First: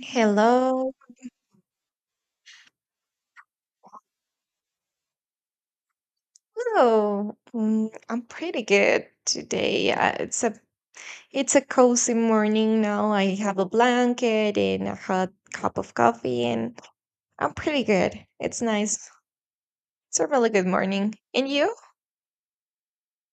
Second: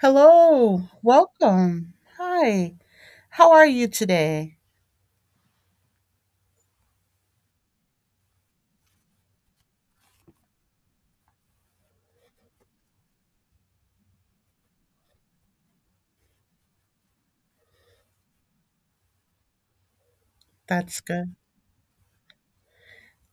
Hello, Hello. welcome. Hi, how are you today? Hello. I'm pretty good today. It's a cozy morning now. I have a blanket and a hot cup of coffee, and I'm pretty good. It's nice. It's a really good That's morning. good. And you?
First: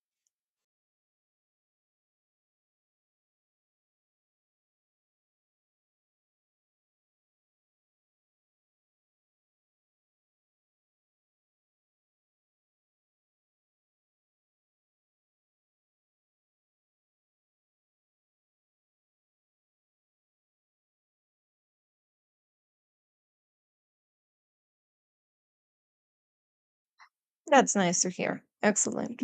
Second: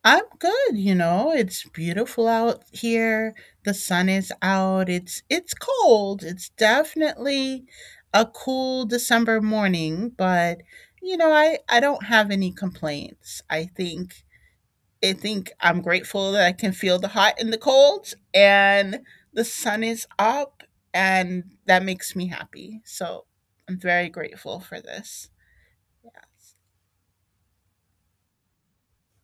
I'm good, you know. It's beautiful out here. The sun is out. It's cold. It's definitely a cool December morning, but you know, I don't have any complaints. I think I'm grateful that I can feel the hot and the cold, and the sun is up, and that makes me happy. So I'm very grateful for this. Yes. That's nice to hear. Excellent.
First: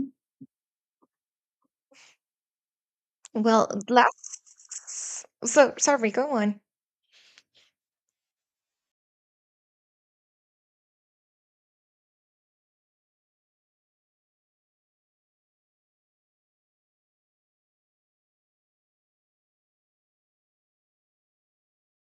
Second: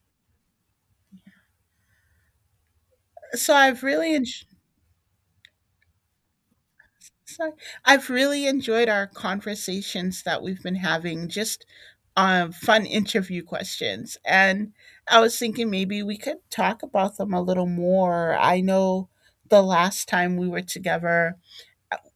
So Well, I've really last enjoyed. so sorry, go on. Sorry. I've really enjoyed our conversations that we've been having, just fun interview questions. And I was thinking maybe we could talk about them a little more. I know the last time we were together,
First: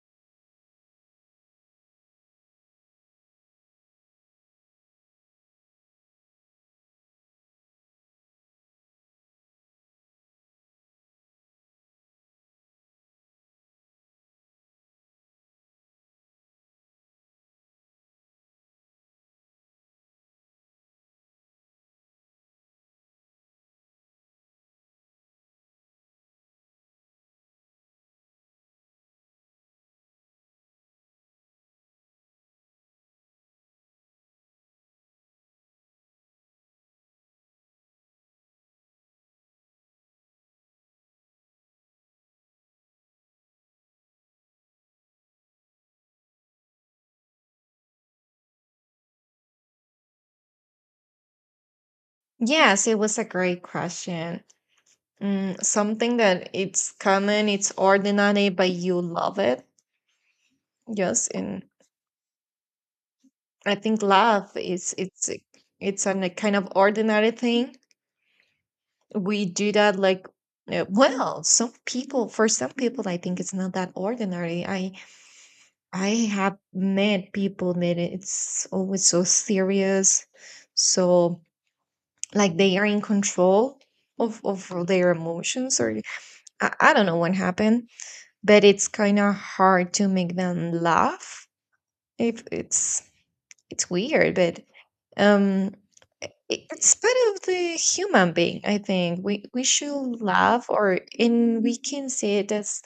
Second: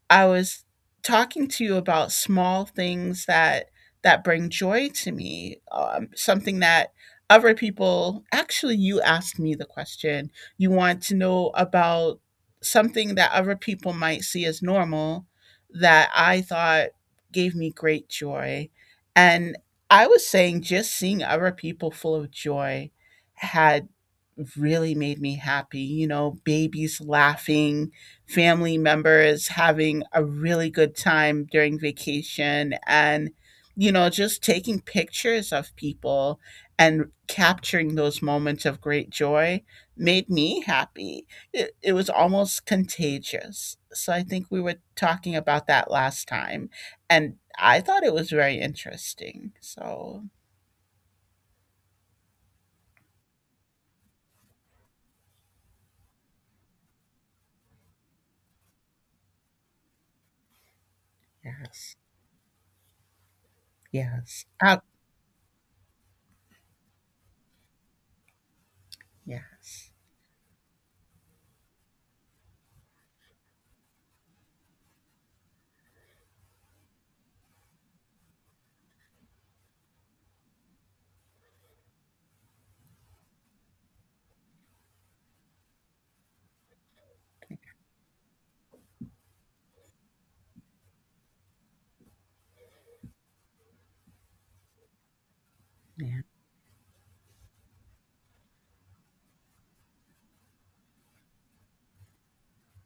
I was talking to you about small things that bring joy to me. Something that other people actually you asked me the question. You want to know about something that other people might see as normal that I thought gave me great joy. And I was saying just seeing other people full of joy had really made me happy. You know, babies laughing, family members having a really good time during vacation and you know just taking pictures of people and capturing those moments of great joy made me happy. It was almost contagious, so I think we were talking about that last time and I thought it was very interesting so Yes, it was a great question. Something that it's common, it's ordinary, but you love it. Yes, and yes. I think Yes. love is it's a kind of ordinary thing. We do Yes. that, like, well, some people for some people I think it's not that ordinary. I have met people that it's always so serious, so, like, they are in control of their emotions, or I don't know what Yeah, happened, but it's kind of hard to make them laugh if it's — it's weird. But um, yeah, i- it's part of the human being. I think we should laugh, or — and we can see it as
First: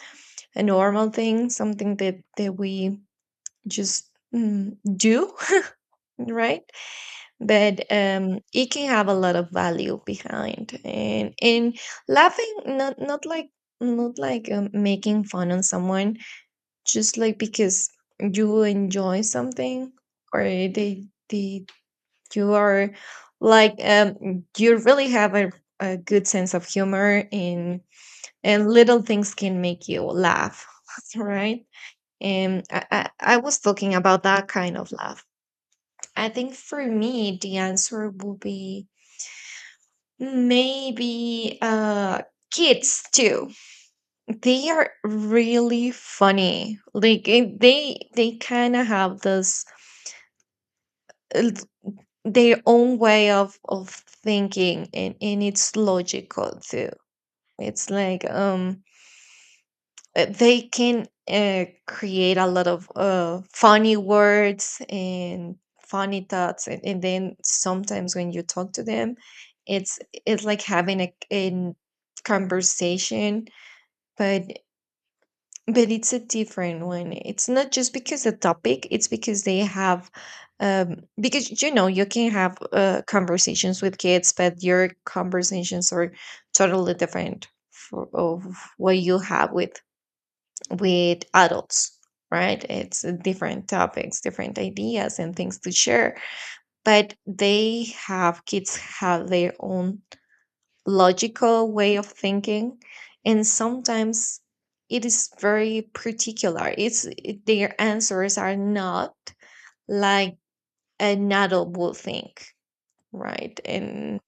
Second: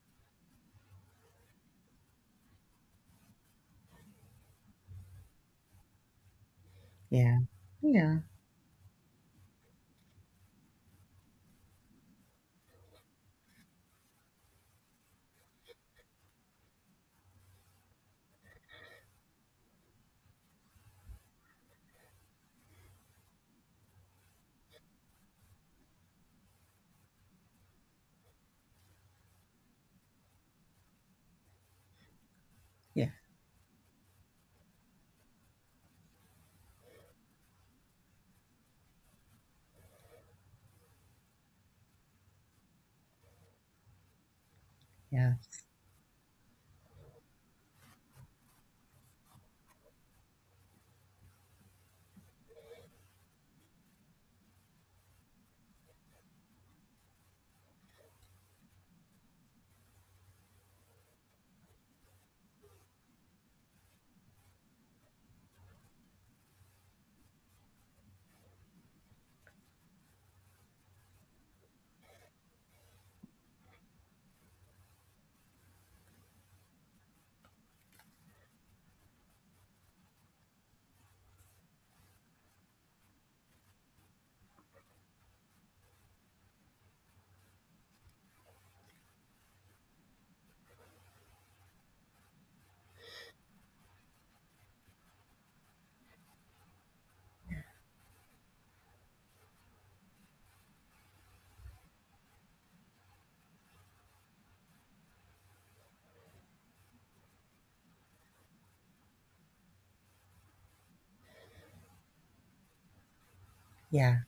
a normal thing, something that we just do, right? yeah, But yeah, it can have a lot of value behind, and laughing, not like, not like, making fun on someone, just like because you enjoy something, or they you are like, you really have a good sense of humor, and little things can make you laugh, right? And I was talking about that kind of laugh. I think for me, the answer would be maybe kids too. They are yeah, really funny. Like, they kind of have this uh, their own way of thinking, and it's logical too. It's like, they can create a lot of funny words and funny thoughts, and then sometimes when you talk to them, it's — it's like having a conversation, but — but it's a different one. It's not just because the topic, it's because they have — because, you know, you can have conversations with kids, but your conversations are totally different for — of what you have with — adults, right? It's different topics, different ideas and things to share, but they have — kids have their own logical way of thinking. And sometimes it is very particular. It's their answers are not like an adult would think, right? yeah. And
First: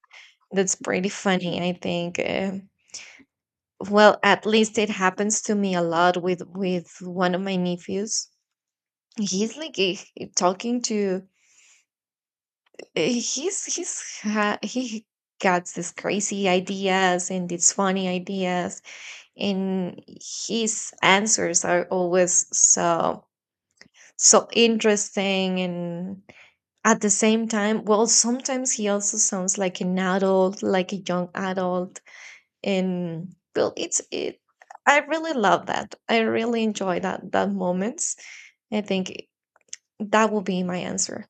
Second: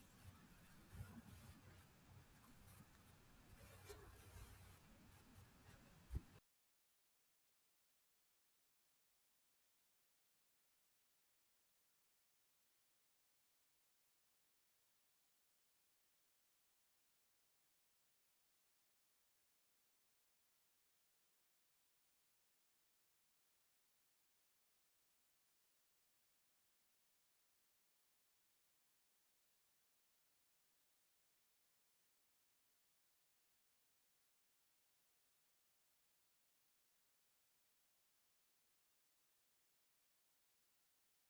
that's pretty funny, I think. Well, at least it happens to me a lot with one of my nephews. He's like, talking to — he got these crazy ideas and these funny ideas, and his answers are always so — so interesting. And at the same time, well, sometimes he also sounds like an adult, like a young adult. And well, it's it — I really love that, I really enjoy that that moments. I think that will be my answer.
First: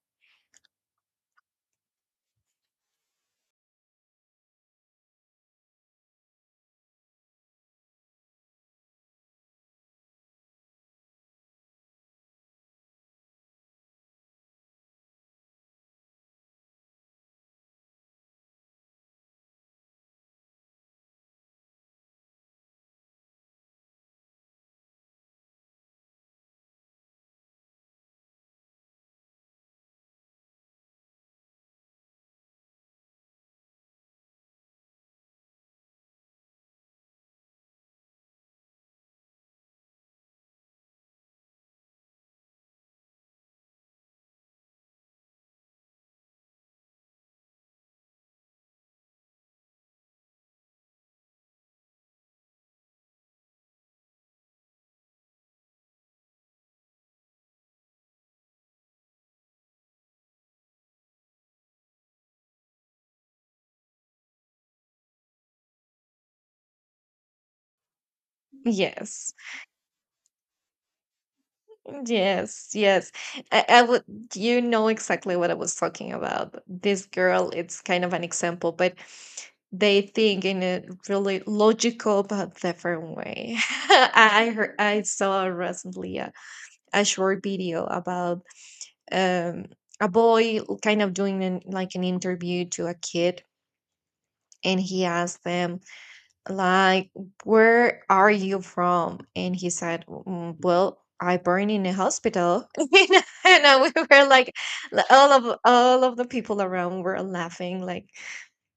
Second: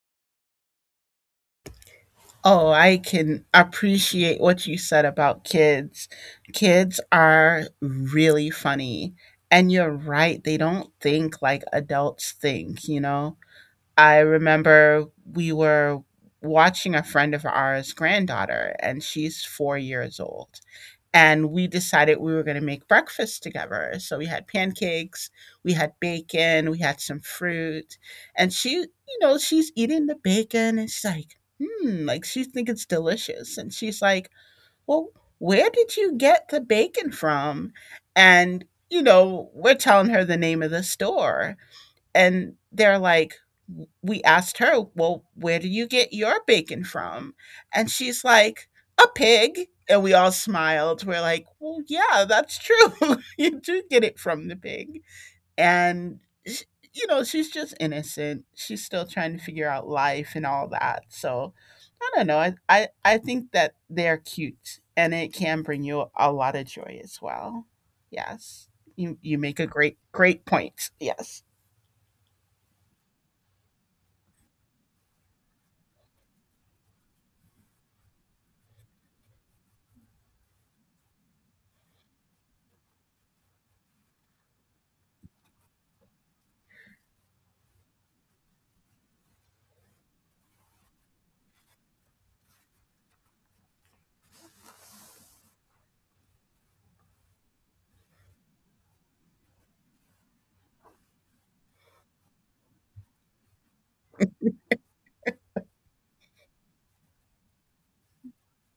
Oh, I can appreciate what you said about kids. Kids are really funny. And you're right, they don't think like adults think, you know? I remember we were watching a friend of ours' granddaughter, and she's 4 years old and we decided we were going to make breakfast together. So we had pancakes, we had bacon, we had some fruit, and she, you know, she's eating the bacon and she's like, hmm, like she thinks it's delicious. And she's like, well, where did you get the bacon from? And, you know, we're telling her the name of the store. And they're like, we asked her, well, where do you get your bacon from? And she's like, a pig. And we all smiled. We're like, well, yeah, that's true. You do get it from the pig. And, sh- you know, she's just innocent. She's still trying to figure out life and all that. So I don't know. I think that they're cute and it can bring you a lot of joy as well. Yes. You, Yes. you make a great, great point. Yes. Yes, yes. I would — you know exactly what I was talking about. This girl, it's kind of an example, but they think in a really logical but different way. I saw recently a short video about um, a boy kind of doing like an interview to a kid, and he asked them like, where are you from? And he said, Well, I born in a hospital." And we were like — all of — all of the people around were laughing, like,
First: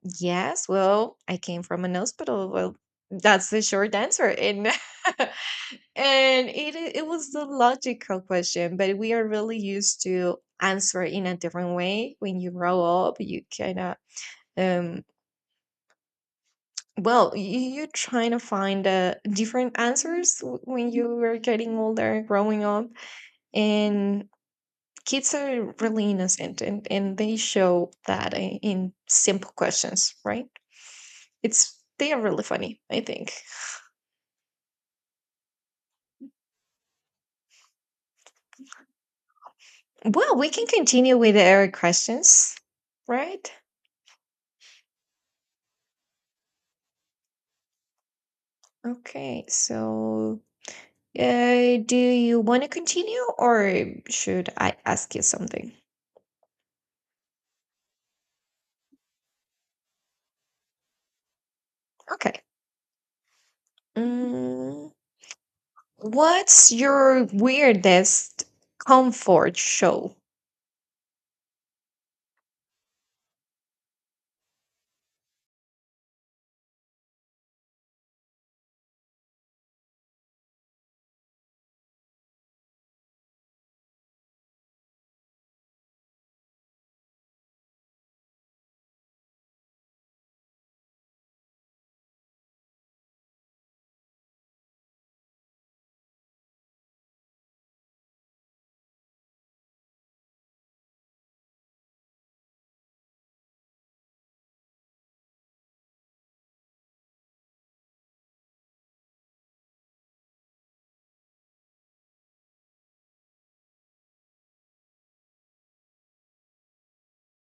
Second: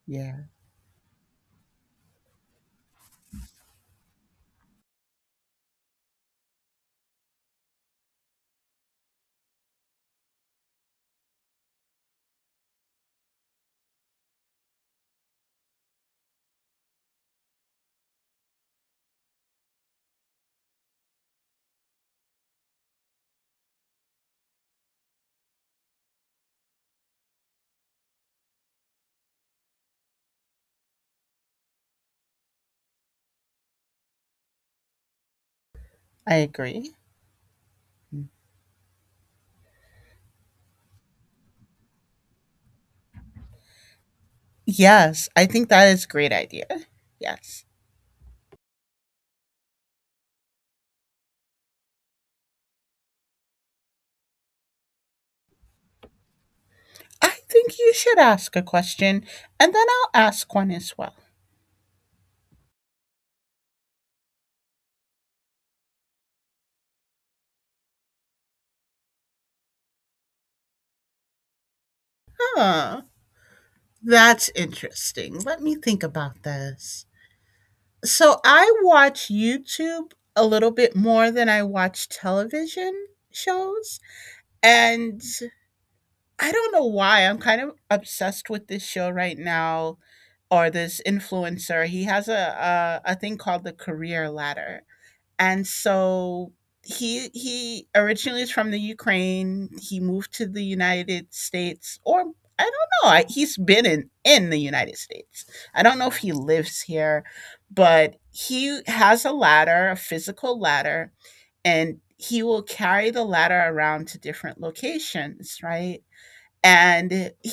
Yeah. yes, well, I came from an hospital. Well, that's the short answer. And and it — it was the logical question, but we are really used to answer in a different way. When you grow up, you kind of — um well, you're trying to find different answers when you were getting older, growing up. And kids are really innocent, and they show that in simple questions, right? It's — they are really funny, I think. I agree. Well, we can continue with our questions, right? Yes, I think that is a great idea. Yes. Okay, so do you want to continue, or should I ask you something? I think you should ask a question and then I'll ask one as well. Okay. Mm. What's your weirdest comfort show? Huh. That's interesting. Let me think about this. So I watch YouTube a little bit more than I watch television shows. And I don't know why. I'm kind of obsessed with this show right now or this influencer. He has a thing called the career ladder, and so he originally is from the Ukraine. He moved to the United States, or I don't know. I, he's been in the United States. I don't know if he lives here, but he has a ladder, a physical ladder, and he will carry the ladder around to different locations, right? And he